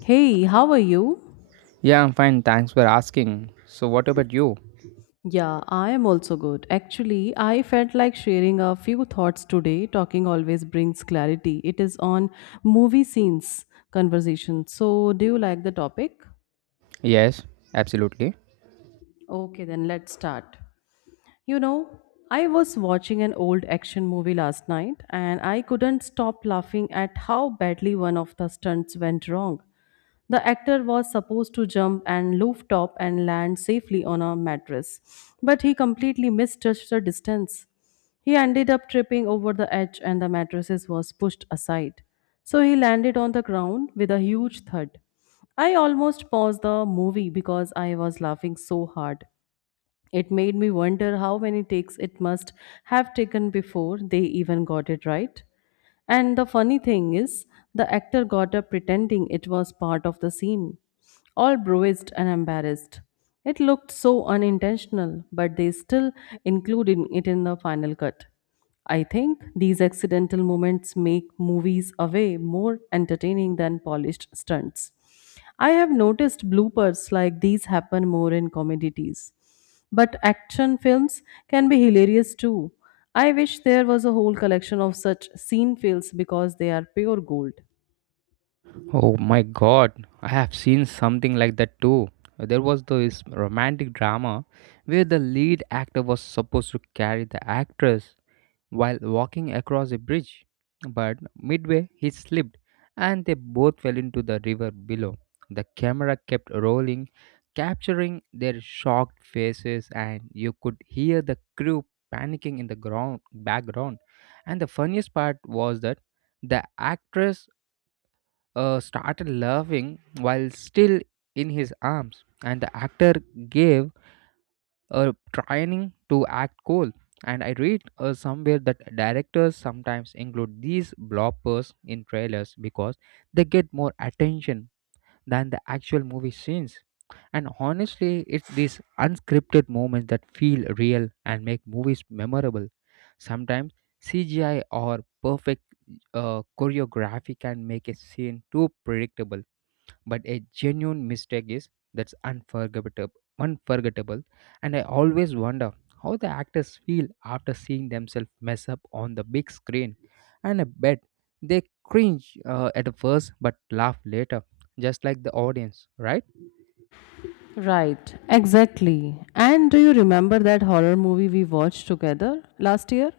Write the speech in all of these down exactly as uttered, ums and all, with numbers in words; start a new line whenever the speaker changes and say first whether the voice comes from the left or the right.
left: Hey, how are you?
right: Yeah, I'm fine. Thanks for asking. So, what about you?
left: Yeah, I am also good. Actually, I felt like sharing a few thoughts today. Talking always brings clarity. It is on movie scenes conversation. So, do you like the topic?
right: Yes, absolutely.
left: Okay, then let's start. You know, I was watching an old action movie last night and I couldn't stop laughing at how badly one of the stunts went wrong. The actor was supposed to jump and loof top and land safely on a mattress, but he completely misjudged the distance. He ended up tripping over the edge and the mattresses was pushed aside. So he landed on the ground with a huge thud. I almost paused the movie because I was laughing so hard. It made me wonder how many takes it must have taken before they even got it right. And the funny thing is, the actor got up pretending it was part of the scene, all bruised and embarrassed. It looked so unintentional, but they still included it in the final cut. I think these accidental moments make movies away more entertaining than polished stunts. I have noticed bloopers like these happen more in comedies. But action films can be hilarious too. I wish there was a whole collection of such scene fails because they are pure gold.
right: Oh my god, I have seen something like that too. There was this romantic drama where the lead actor was supposed to carry the actress while walking across a bridge, but midway he slipped and they both fell into the river below. The camera kept rolling, capturing their shocked faces, and you could hear the crew panicking in the ground background. And the funniest part was that the actress uh, started laughing while still in his arms, and the actor gave uh, trying to act cool. And I read uh, somewhere that directors sometimes include these bloppers in trailers because they get more attention than the actual movie scenes. And honestly, it's these unscripted moments that feel real and make movies memorable. Sometimes C G I or perfect uh, choreography can make a scene too predictable, but a genuine mistake is that's unforgettable unforgettable And I always wonder how the actors feel after seeing themselves mess up on the big screen, and I bet they cringe uh, at first but laugh later, just like the audience, right?
left: Right, exactly. And do you remember that horror movie we watched together last year?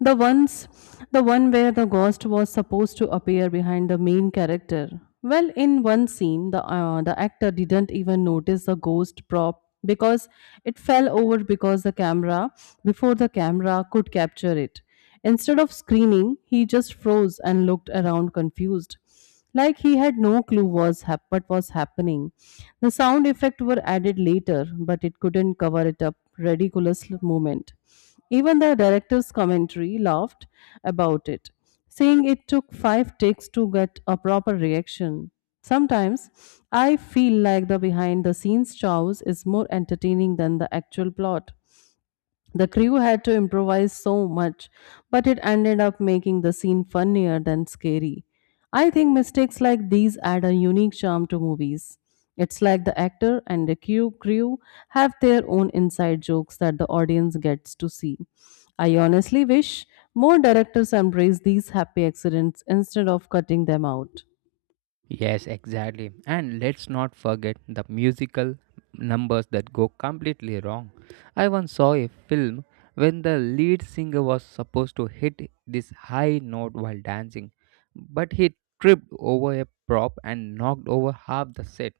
left: The ones the one where the ghost was supposed to appear behind the main character. Well, in one scene, the uh, the actor didn't even notice the ghost prop because it fell over because the camera before the camera could capture it. Instead of screaming, he just froze and looked around confused like he had no clue was hap- what was happening. The sound effects were added later, but it couldn't cover it up ridiculous l- moment. Even the director's commentary laughed about it, saying it took five takes to get a proper reaction. Sometimes I feel like the behind the scenes chows is more entertaining than the actual plot. The crew had to improvise so much, but it ended up making the scene funnier than scary. I think mistakes like these add a unique charm to movies. It's like the actor and the crew crew have their own inside jokes that the audience gets to see. I honestly wish more directors embrace these happy accidents instead of cutting them out.
right: Yes, exactly. And let's not forget the musical numbers that go completely wrong. I once saw a film when the lead singer was supposed to hit this high note while dancing, but he tripped over a prop and knocked over half the set.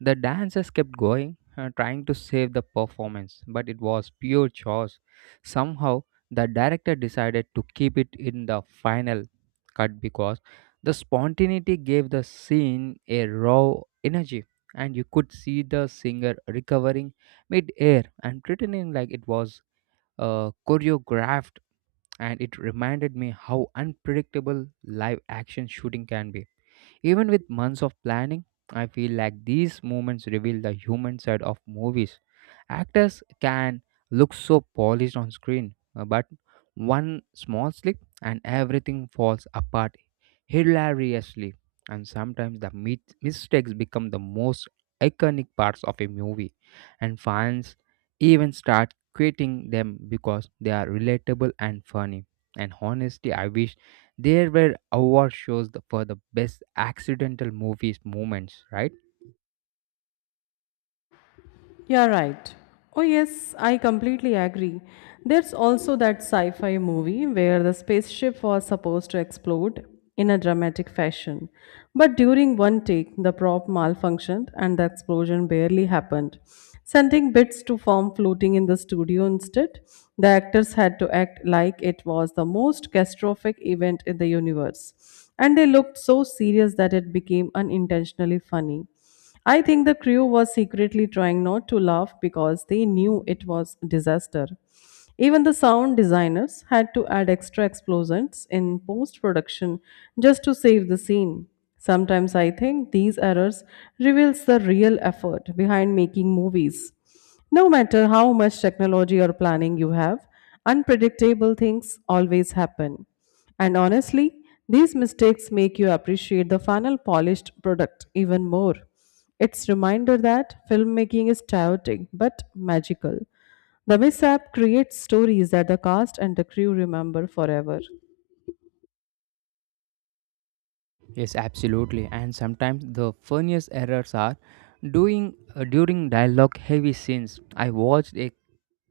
right: The dancers kept going, uh, trying to save the performance, but it was pure chores. Somehow, the director decided to keep it in the final cut because the spontaneity gave the scene a raw energy, and you could see the singer recovering mid air and pretending like it was uh, choreographed. And it reminded me how unpredictable live action shooting can be. Even with months of planning, I feel like these moments reveal the human side of movies. Actors can look so polished on screen, uh, but one small slip and everything falls apart hilariously. And sometimes the mit- mistakes become the most iconic parts of a movie, and fans even start quitting them because they are relatable and funny. And honestly, I wish there were award shows th- for the best accidental movies moments, right?
left: You're right. Oh, yes, I completely agree. There's also that sci fi movie where the spaceship was supposed to explode in a dramatic fashion. But during one take, the prop malfunctioned and the explosion barely happened, sending bits to form floating in the studio instead. The actors had to act like it was the most catastrophic event in the universe. And they looked so serious that it became unintentionally funny. I think the crew was secretly trying not to laugh because they knew it was disaster. Even the sound designers had to add extra explosions in post production just to save the scene. Sometimes I think these errors reveals the real effort behind making movies. No matter how much technology or planning you have, unpredictable things always happen. And honestly, these mistakes make you appreciate the final polished product even more. It's reminder that filmmaking is chaotic but magical. The mishap creates stories that the cast and the crew remember forever.
right: Yes, absolutely. And sometimes the funniest errors are doing uh, during dialogue heavy scenes. I watched a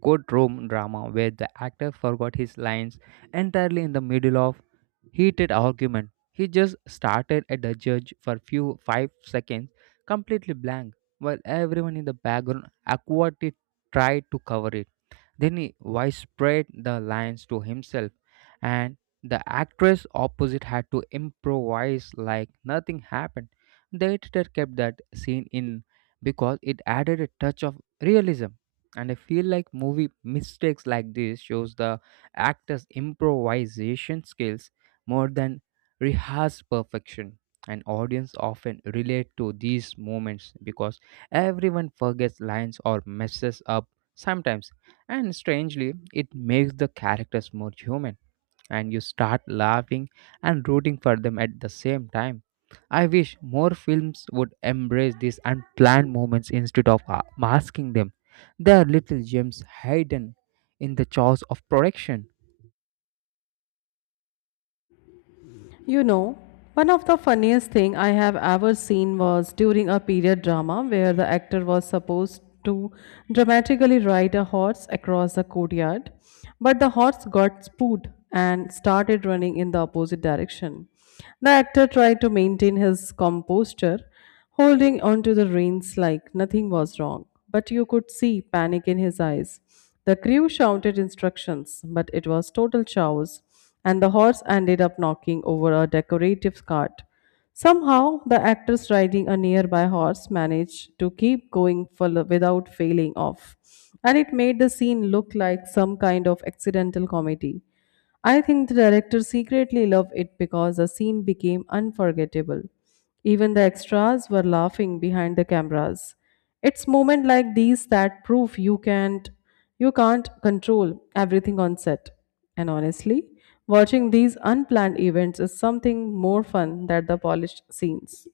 right: courtroom drama where the actor forgot his lines entirely in the middle of heated argument. He just started at the judge for few five seconds completely blank while everyone in the background awkwardly tried to cover it. Then he whispered the lines to himself, and the actress opposite had to improvise like nothing happened. The editor kept that scene in because it added a touch of realism. And I feel like movie mistakes like this shows the actor's improvisation skills more than rehearsed perfection. And audience often relate to these moments because everyone forgets lines or messes up sometimes, and strangely, it makes the characters more human, and you start laughing and rooting for them at the same time. I wish more films would embrace these unplanned moments instead of uh, masking them. They are little gems hidden in the chaos of production.
left: You know, One of the funniest thing I have ever seen was during a period drama where the actor was supposed to dramatically ride a horse across the courtyard, but the horse got spooked and started running in the opposite direction. The actor tried to maintain his composure, holding onto the reins like nothing was wrong, but you could see panic in his eyes. The crew shouted instructions, but it was total chaos, and the horse ended up knocking over a decorative cart. Somehow, the actress riding a nearby horse managed to keep going full without failing off, and it made the scene look like some kind of accidental comedy. I think the director secretly loved it because the scene became unforgettable. Even the extras were laughing behind the cameras. It's moments like these that prove you can't you can't control everything on set. And honestly, watching these unplanned events is something more fun than the polished scenes.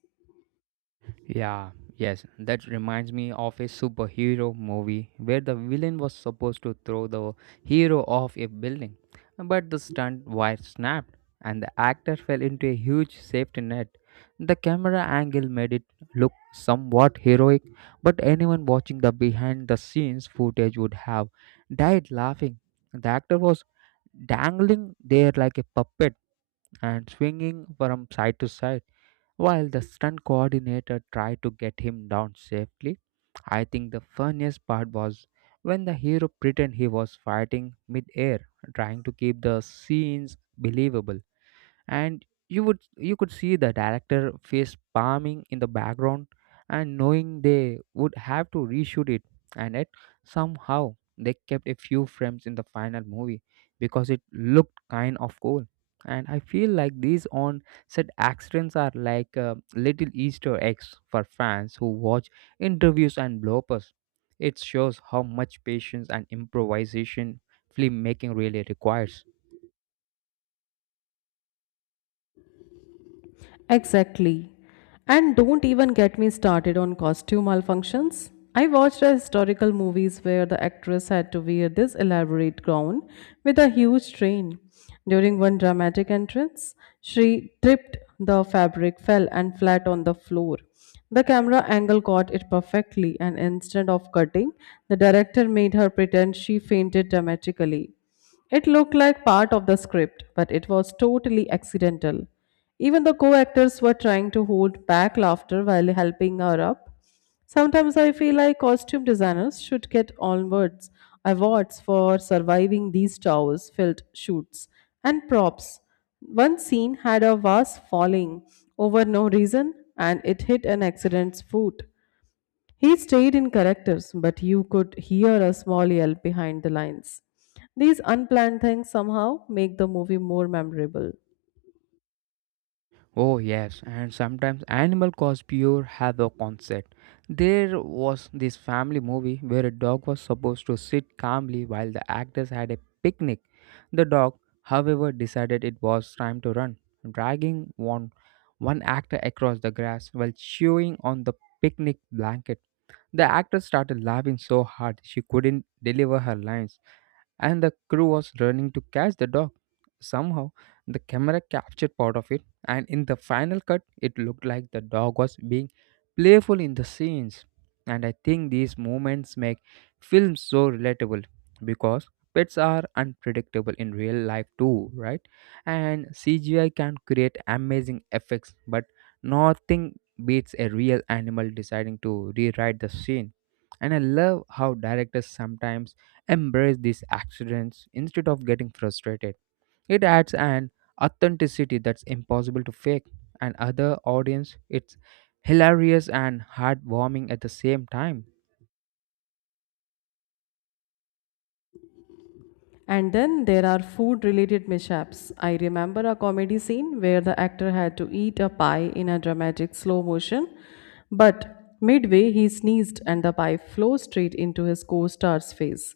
right: Yeah, yes, that reminds me of a superhero movie where the villain was supposed to throw the hero off a building, but the stunt wire snapped and the actor fell into a huge safety net. The camera angle made it look somewhat heroic, but anyone watching the behind the scenes footage would have died laughing. The actor was dangling there like a puppet and swinging from side to side while the stunt coordinator tried to get him down safely. I think the funniest part was when the hero pretended he was fighting mid air, trying to keep the scenes believable, and you would you could see the director face palming in the background and knowing they would have to reshoot it. And yet somehow they kept a few frames in the final movie because it looked kind of cool. And I feel like these on set accidents are like uh, little easter eggs for fans who watch interviews and bloopers. It shows how much patience and improvisation filmmaking really requires.
left: Exactly. And don't even get me started on costume malfunctions. I watched a historical movies where the actress had to wear this elaborate gown with a huge train. During one dramatic entrance, she tripped, the fabric fell and flat on the floor. The camera angle caught it perfectly, and instead of cutting, the director made her pretend she fainted dramatically. It looked like part of the script, but it was totally accidental. Even the co actors were trying to hold back laughter while helping her up. Sometimes I feel like costume designers should get onwards awards for surviving these towers filled shoots and props. One scene had a vase falling over no reason and it hit an accident's foot. He stayed in characters, but you could hear a small yelp behind the lines. These unplanned things somehow make the movie more memorable.
right: Oh, yes, and sometimes animal cause pure havoc concept. There was this family movie where a dog was supposed to sit calmly while the actors had a picnic. The dog, however, decided it was time to run, dragging one, one actor across the grass while chewing on the picnic blanket. The actress started laughing so hard she couldn't deliver her lines, and the crew was running to catch the dog. Somehow, the camera captured part of it, and in the final cut, it looked like the dog was being playful in the scenes. And I think these moments make films so relatable because pets are unpredictable in real life too, right? And C G I can create amazing effects, but nothing beats a real animal deciding to rewrite the scene. And I love how directors sometimes embrace these accidents instead of getting frustrated. It adds an authenticity that's impossible to fake, and other audience it's hilarious and heartwarming at the same time.
left: And then there are food related mishaps. I remember a comedy scene where the actor had to eat a pie in a dramatic slow motion, but midway he sneezed and the pie flew straight into his co star's face.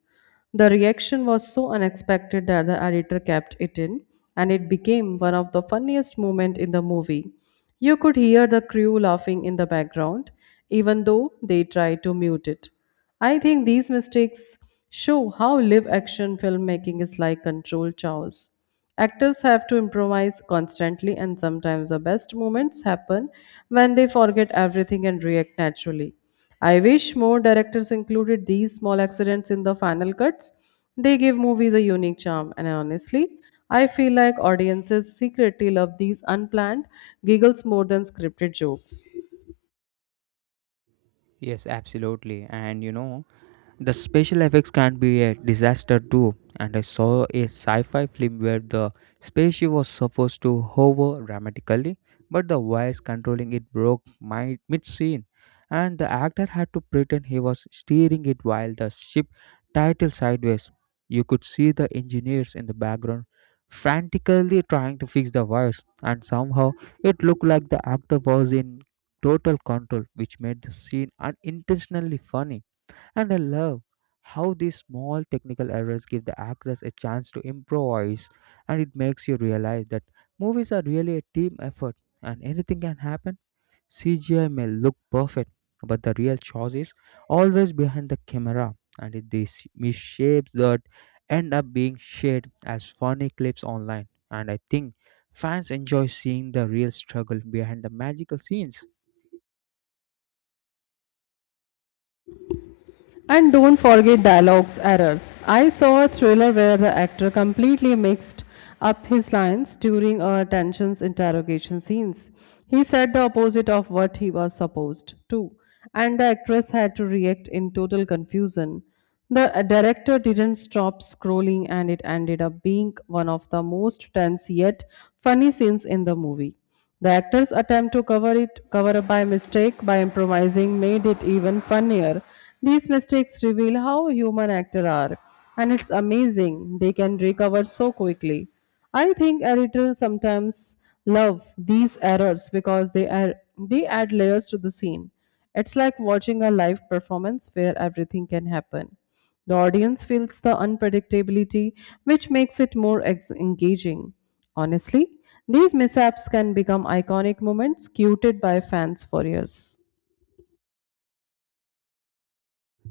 left: The reaction was so unexpected that the editor kept it in, and it became one of the funniest moments in the movie. You could hear the crew laughing in the background, even though they tried to mute it. I think these mistakes show how live action filmmaking is like controlled chaos. Actors have to improvise constantly, and sometimes the best moments happen when they forget everything and react naturally. I wish more directors included these small accidents in the final cuts. They give movies a unique charm, and honestly, I feel like audiences secretly love these unplanned giggles more than scripted jokes.
right: Yes, absolutely. And you know, the special effects can be a disaster too, and I saw a sci fi film where the spaceship was supposed to hover dramatically, but the wires controlling it broke mid scene, and the actor had to pretend he was steering it while the ship tilted sideways. You could see the engineers in the background frantically trying to fix the wires, and somehow it looked like the actor was in total control, which made the scene unintentionally funny. And I love how these small technical errors give the actors a chance to improvise, and it makes you realize that movies are really a team effort and anything can happen. C G I may look perfect, but the real choice is always behind the camera, and it these misshapes that end up being shared as funny clips online. And I think fans enjoy seeing the real struggle behind the magical scenes.
left: And don't forget dialogues errors. I saw a thriller where the actor completely mixed up his lines during a tensions interrogation scenes. He said the opposite of what he was supposed to, and the actress had to react in total confusion. The director didn't stop scrolling, and it ended up being one of the most tense yet funny scenes in the movie. The actor's attempt to cover it cover up by mistake by improvising made it even funnier. These mistakes reveal how human actors are, and it's amazing they can recover so quickly. I think editors sometimes love these errors because they are they add layers to the scene. It's like watching a live performance where everything can happen. The audience feels the unpredictability, which makes it more ex- engaging. Honestly, these mishaps can become iconic moments quoted by fans for years.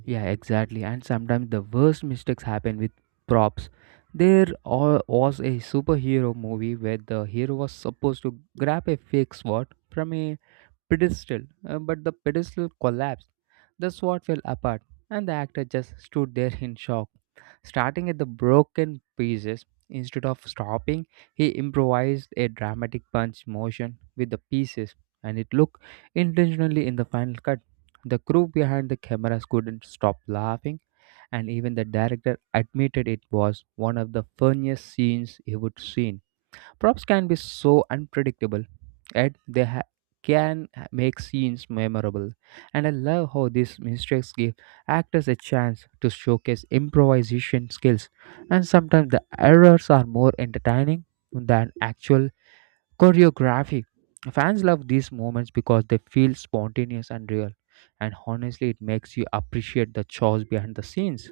right: Yeah, exactly. And sometimes the worst mistakes happen with props. There al- was a superhero movie where the hero was supposed to grab a fake sword from a pedestal, uh, but the pedestal collapsed. The sword fell apart, and the actor just stood there in shock, starting at the broken pieces. Instead of stopping, he improvised a dramatic punch motion with the pieces, and it looked intentionally in the final cut. The crew behind the cameras couldn't stop laughing, and even the director admitted it was one of the funniest scenes he would seen. Props can be so unpredictable, and they ha- can make scenes memorable. And I love how these mistakes give actors a chance to showcase improvisation skills. And sometimes the errors are more entertaining than actual choreography. Fans love these moments because they feel spontaneous and real. And honestly, it makes you appreciate the chores behind the scenes.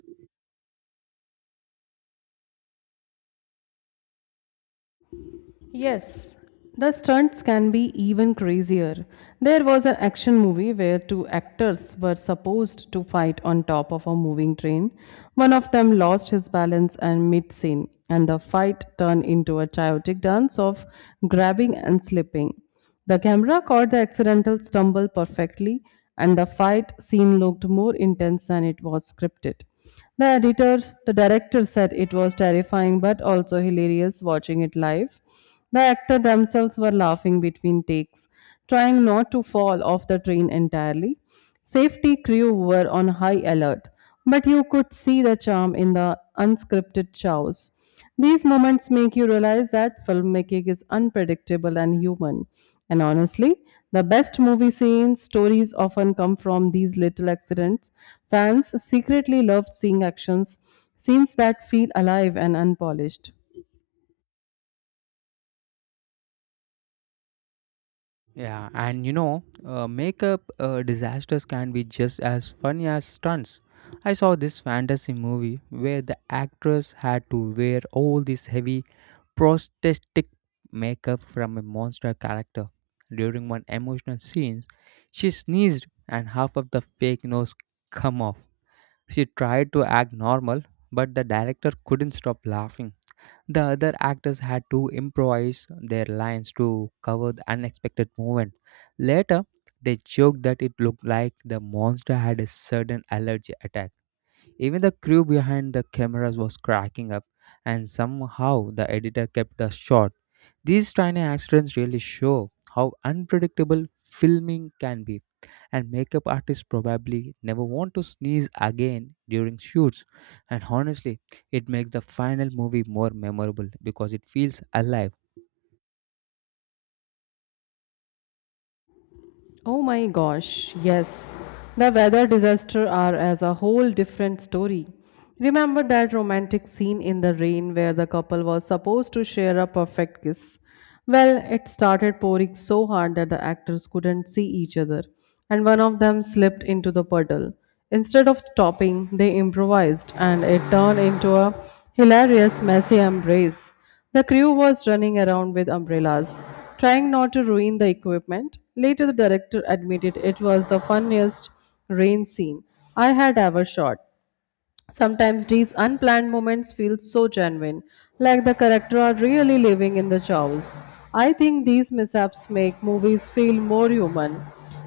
left: Yes, the stunts can be even crazier. There was an action movie where two actors were supposed to fight on top of a moving train. One of them lost his balance and mid scene, and the fight turned into a chaotic dance of grabbing and slipping. The camera caught the accidental stumble perfectly, and the fight scene looked more intense than it was scripted. The editor, the director said it was terrifying but also hilarious watching it live. The actors themselves were laughing between takes, trying not to fall off the train entirely. Safety crew were on high alert, but you could see the charm in the unscripted chows. These moments make you realize that filmmaking is unpredictable and human. And honestly, the best movie scenes, stories often come from these little accidents. Fans secretly love seeing actions, scenes that feel alive and unpolished.
right: Yeah, and you know, uh, makeup uh, disasters can be just as funny as stunts. I saw this fantasy movie where the actress had to wear all this heavy prosthetic makeup from a monster character. During one emotional scene, she sneezed and half of the fake nose come off. She tried to act normal, but the director couldn't stop laughing. The other actors had to improvise their lines to cover the unexpected moment. Later, they joked that it looked like the monster had a sudden allergy attack. Even the crew behind the cameras was cracking up, and somehow the editor kept the shot. These tiny accidents really show how unpredictable filming can be, and makeup artists probably never want to sneeze again during shoots. And honestly, it makes the final movie more memorable because it feels alive.
left: Oh my gosh, yes. The weather disaster are as a whole different story. Remember that romantic scene in the rain where the couple was supposed to share a perfect kiss? Well, it started pouring so hard that the actors couldn't see each other, and one of them slipped into the puddle. Instead of stopping, they improvised, and it turned into a hilarious, messy embrace. The crew was running around with umbrellas, trying not to ruin the equipment. Later, the director admitted it was the funniest rain scene I had ever shot. Sometimes these unplanned moments feel so genuine, like the character are really living in the chaos. I think these mishaps make movies feel more human.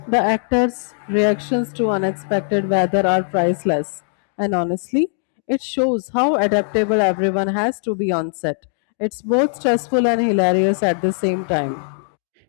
left: The actors' reactions to unexpected weather are priceless, and honestly, it shows how adaptable everyone has to be on set. It's both stressful and hilarious at the same time.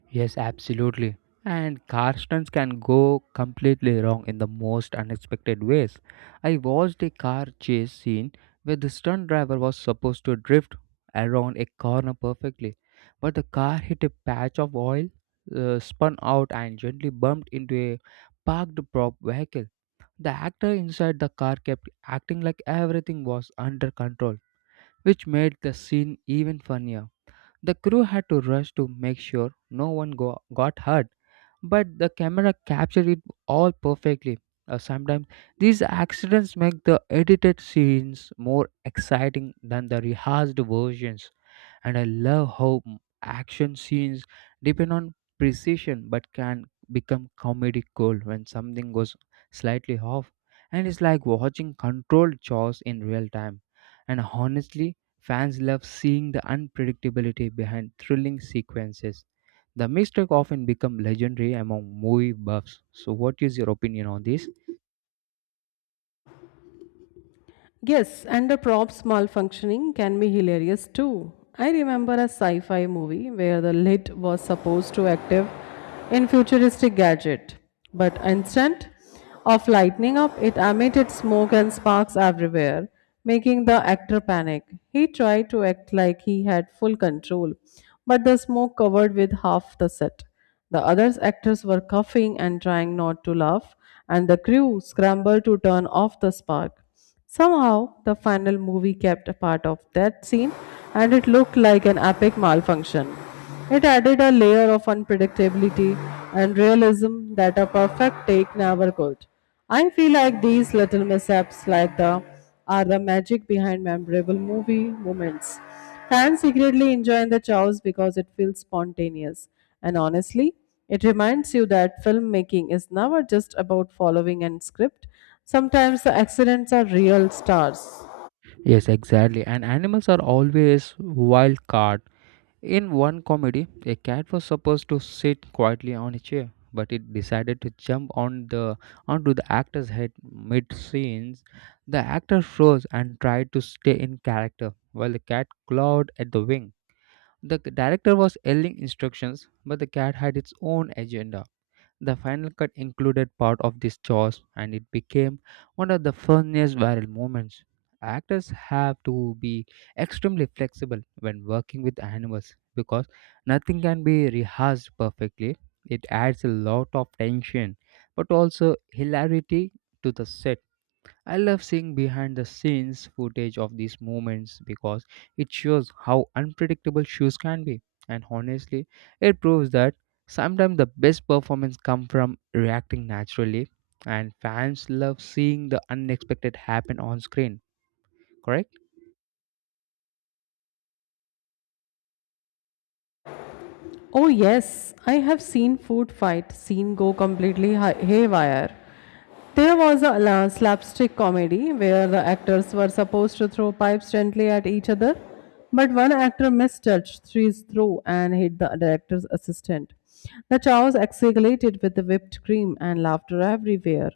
right: Yes, absolutely. And car stunts can go completely wrong in the most unexpected ways. I watched a car chase scene where the stunt driver was supposed to drift around a corner perfectly, but the car hit a patch of oil, uh, spun out, and gently bumped into a parked prop vehicle. The actor inside the car kept acting like everything was under control, which made the scene even funnier. The crew had to rush to make sure no one go- got hurt, but the camera captured it all perfectly. Uh, sometimes these accidents make the edited scenes more exciting than the rehearsed versions, and I love how m- action scenes depend on precision but can become comedic gold when something goes slightly off. And it's like watching controlled chores in real time. And honestly, fans love seeing the unpredictability behind thrilling sequences. The mistake often become legendary among movie buffs. So what is your opinion on this?
left: Yes, and the props malfunctioning can be hilarious too. I remember a sci fi movie where the lid was supposed to active in futuristic gadget, but instant of lightning up, it emitted smoke and sparks everywhere, making the actor panic. He tried to act like he had full control, but the smoke covered with half the set. The other actors were coughing and trying not to laugh, and the crew scrambled to turn off the spark. Somehow, the final movie kept a part of that scene and it looked like an epic malfunction. It added a layer of unpredictability and realism that a perfect take never could. I feel like these little mishaps like the are the magic behind memorable movie moments. Fans secretly enjoy the chows because it feels spontaneous. And honestly, it reminds you that filmmaking is never just about following a script. Sometimes the accidents are real stars.
right: Yes, exactly. And animals are always wild card. In one comedy, a cat was supposed to sit quietly on a chair, but it decided to jump on the onto the actor's head mid-scenes. The actor froze and tried to stay in character while the cat clawed at the wing. The c- director was yelling instructions, but the cat had its own agenda. The final cut included part of this jaws and it became one of the funniest viral moments. Actors have to be extremely flexible when working with animals because nothing can be rehearsed perfectly. It adds a lot of tension but also hilarity to the set. I love seeing behind the scenes footage of these moments because it shows how unpredictable shoes can be. And honestly, it proves that sometimes the best performance come from reacting naturally and fans love seeing the unexpected happen on screen, correct?
left: Oh, yes, I have seen food fight scene go completely hi- haywire. There was a la- slapstick comedy where the actors were supposed to throw pipes gently at each other, but one actor mistouched his throw and hit the director's assistant. The chaos escalated with the whipped cream and laughter everywhere.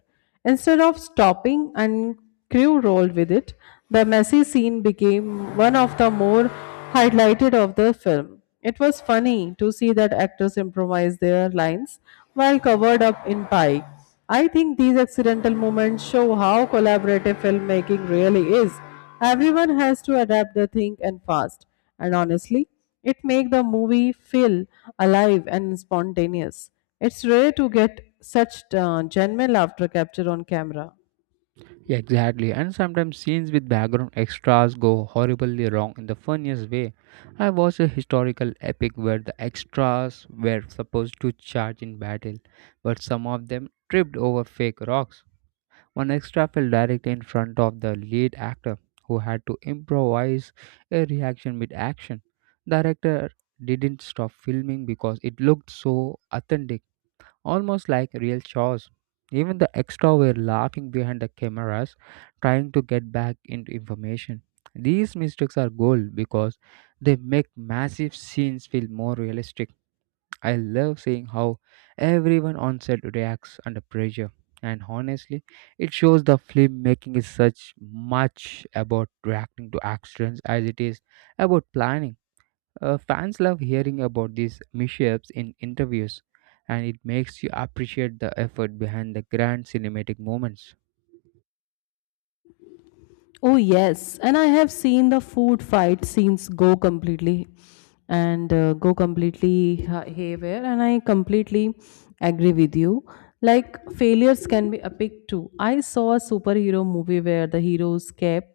left: Instead of stopping and crew rolled with it, the messy scene became one of the more highlighted of the film. It was funny to see that actors improvise their lines while covered up in pie. I think these accidental moments show how collaborative filmmaking really is. Everyone has to adapt the thing and fast. And honestly, it makes the movie feel alive and spontaneous. It's rare to get such uh, genuine laughter capture on camera.
right: Yeah, exactly, and sometimes scenes with background extras go horribly wrong in the funniest way. I watched a historical epic where the extras were supposed to charge in battle, but some of them tripped over fake rocks. One extra fell directly in front of the lead actor, who had to improvise a reaction mid action. The director didn't stop filming because it looked so authentic, almost like real chores. Even the extra were laughing behind the cameras, trying to get back into information. These mistakes are gold because they make massive scenes feel more realistic. I love seeing how everyone on set reacts under pressure, and honestly, it shows the filmmaking is such much about reacting to accidents as it is about planning. Uh, fans love hearing about these mishaps in interviews, and it makes you appreciate the effort behind the grand cinematic moments.
left: Oh, yes. And I have seen the food fight scenes go completely and uh, go completely ha- haywire. And I completely agree with you. Like, failures can be epic too. I saw a superhero movie where the hero's cap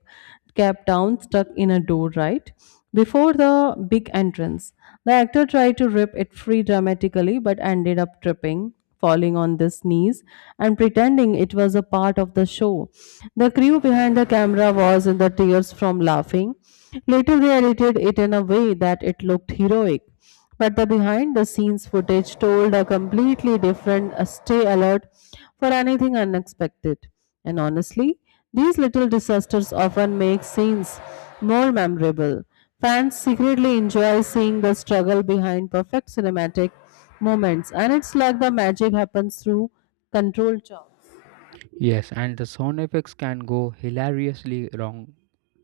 left: cap down stuck in a door, right? Before the big entrance. The actor tried to rip it free dramatically but ended up tripping, falling on his knees, and pretending it was a part of the show. The crew behind the camera was in the tears from laughing. Later, they edited it in a way that it looked heroic. But the behind the scenes footage told a completely different uh, stay alert for anything unexpected. And honestly, these little disasters often make scenes more memorable. Fans secretly enjoy seeing the struggle behind perfect cinematic moments, and it's like the magic happens through controlled chop.
right: Yes, and the sound effects can go hilariously wrong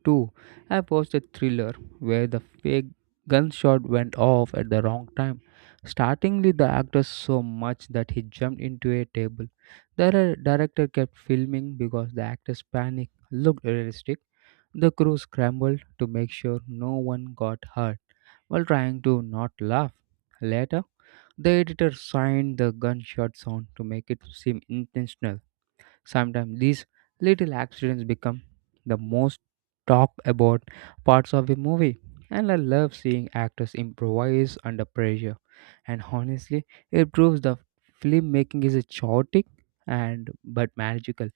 right: Two, I watched a thriller where the fake gunshot went off at the wrong time, startlingly the actor so much that he jumped into a table. The dir- director kept filming because the actor's panic looked realistic. The crew scrambled to make sure no one got hurt while trying to not laugh. Later, the editor signed the gunshot sound to make it seem intentional. Sometimes these little accidents become the most talked about parts of a movie, and I love seeing actors improvise under pressure. And honestly, it proves the filmmaking is a chaotic and but magical.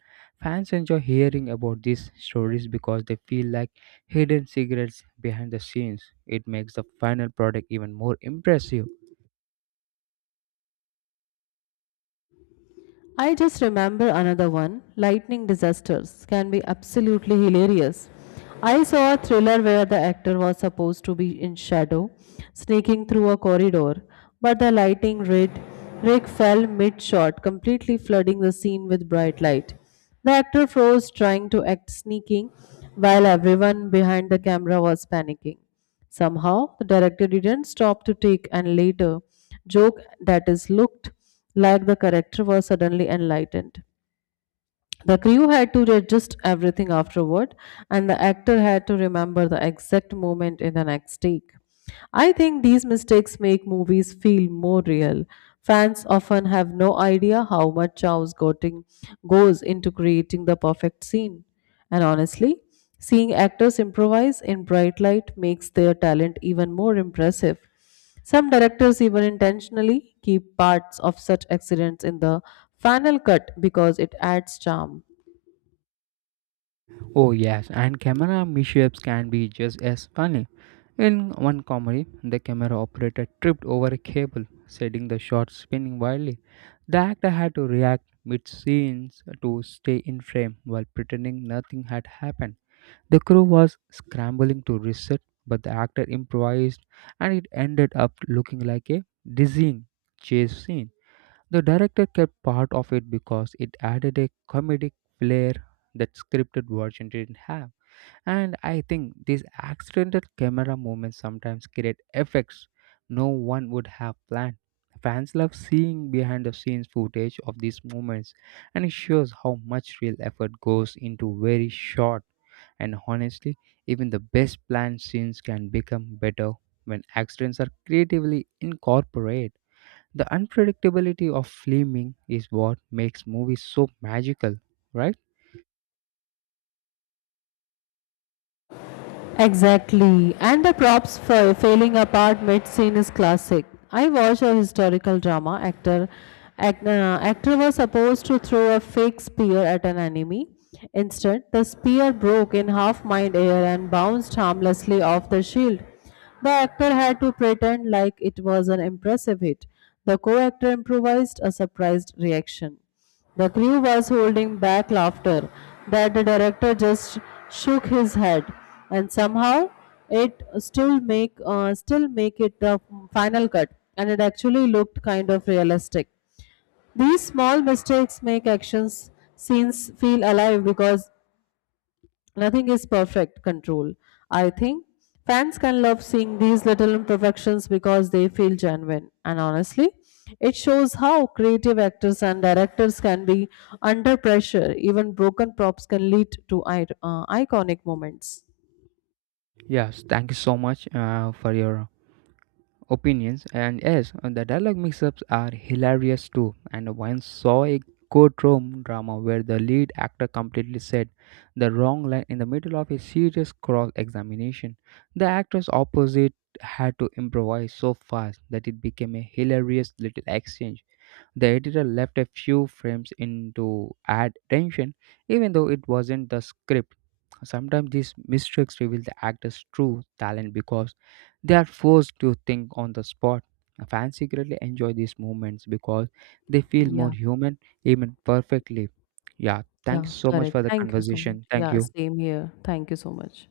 right: Fans enjoy hearing about these stories because they feel like hidden secrets behind the scenes. It makes the final product even more impressive.
left: I just remember another one. Lightning disasters can be absolutely hilarious. I saw a thriller where the actor was supposed to be in shadow, sneaking through a corridor, but the lightning rig, rig fell mid shot, completely flooding the scene with bright light. The actor froze, trying to act sneaking, while everyone behind the camera was panicking. Somehow, the director didn't stop to take and later joke that is looked like the character was suddenly enlightened. The crew had to adjust everything afterward, and the actor had to remember the exact moment in the next take. I think these mistakes make movies feel more real. Fans often have no idea how much Chow's Goting goes into creating the perfect scene. And honestly, seeing actors improvise in bright light makes their talent even more impressive. Some directors even intentionally keep parts of such accidents in the final cut because it adds charm.
right: Oh yes, and camera mishaps can be just as funny. In one comedy, the camera operator tripped over a cable, setting the shot spinning wildly. The actor had to react mid scenes to stay in frame while pretending nothing had happened. The crew was scrambling to reset, but the actor improvised and it ended up looking like a dizzying chase scene. The director kept part of it because it added a comedic flair that scripted version didn't have. And I think these accidental camera movements sometimes create effects no one would have planned. Fans love seeing behind the scenes footage of these moments, and it shows how much real effort goes into very short. And honestly, even the best planned scenes can become better when accidents are creatively incorporated. The unpredictability of filming is what makes movies so magical, right?
left: Exactly. And the props for failing apart mid scene is classic. I watched a historical drama actor. Act, uh, actor was supposed to throw a fake spear at an enemy. Instead, the spear broke in half mid air and bounced harmlessly off the shield. The actor had to pretend like it was an impressive hit. The co actor improvised a surprised reaction. The crew was holding back laughter that the director just shook his head, and somehow it still make uh, still make it the final cut, and it actually looked kind of realistic. These small mistakes make actions scenes feel alive because nothing is perfect control. I think fans can love seeing these little imperfections because they feel genuine. And honestly, it shows how creative actors and directors can be under pressure. Even broken props can lead to i- uh, iconic moments.
right: Yes, thank you so much uh, for your opinions. And yes, uh, the dialogue mix ups are hilarious too. And I once saw a courtroom drama where the lead actor completely said the wrong line in the middle of a serious cross examination. The actors opposite had to improvise so fast that it became a hilarious little exchange. The editor left a few frames in to add tension, even though it wasn't the script. Sometimes these mistakes reveal the actor's true talent because they are forced to think on the spot. Fans secretly enjoy these moments because they feel more
left: Yeah,
right: human, even perfectly. Yeah, thanks
left: yeah,
right: so much for
left: correct.
right: the
left: Thank you so much.
right: conversation. Thank
left: Yeah,
right: you.
left: same here. Thank you so much.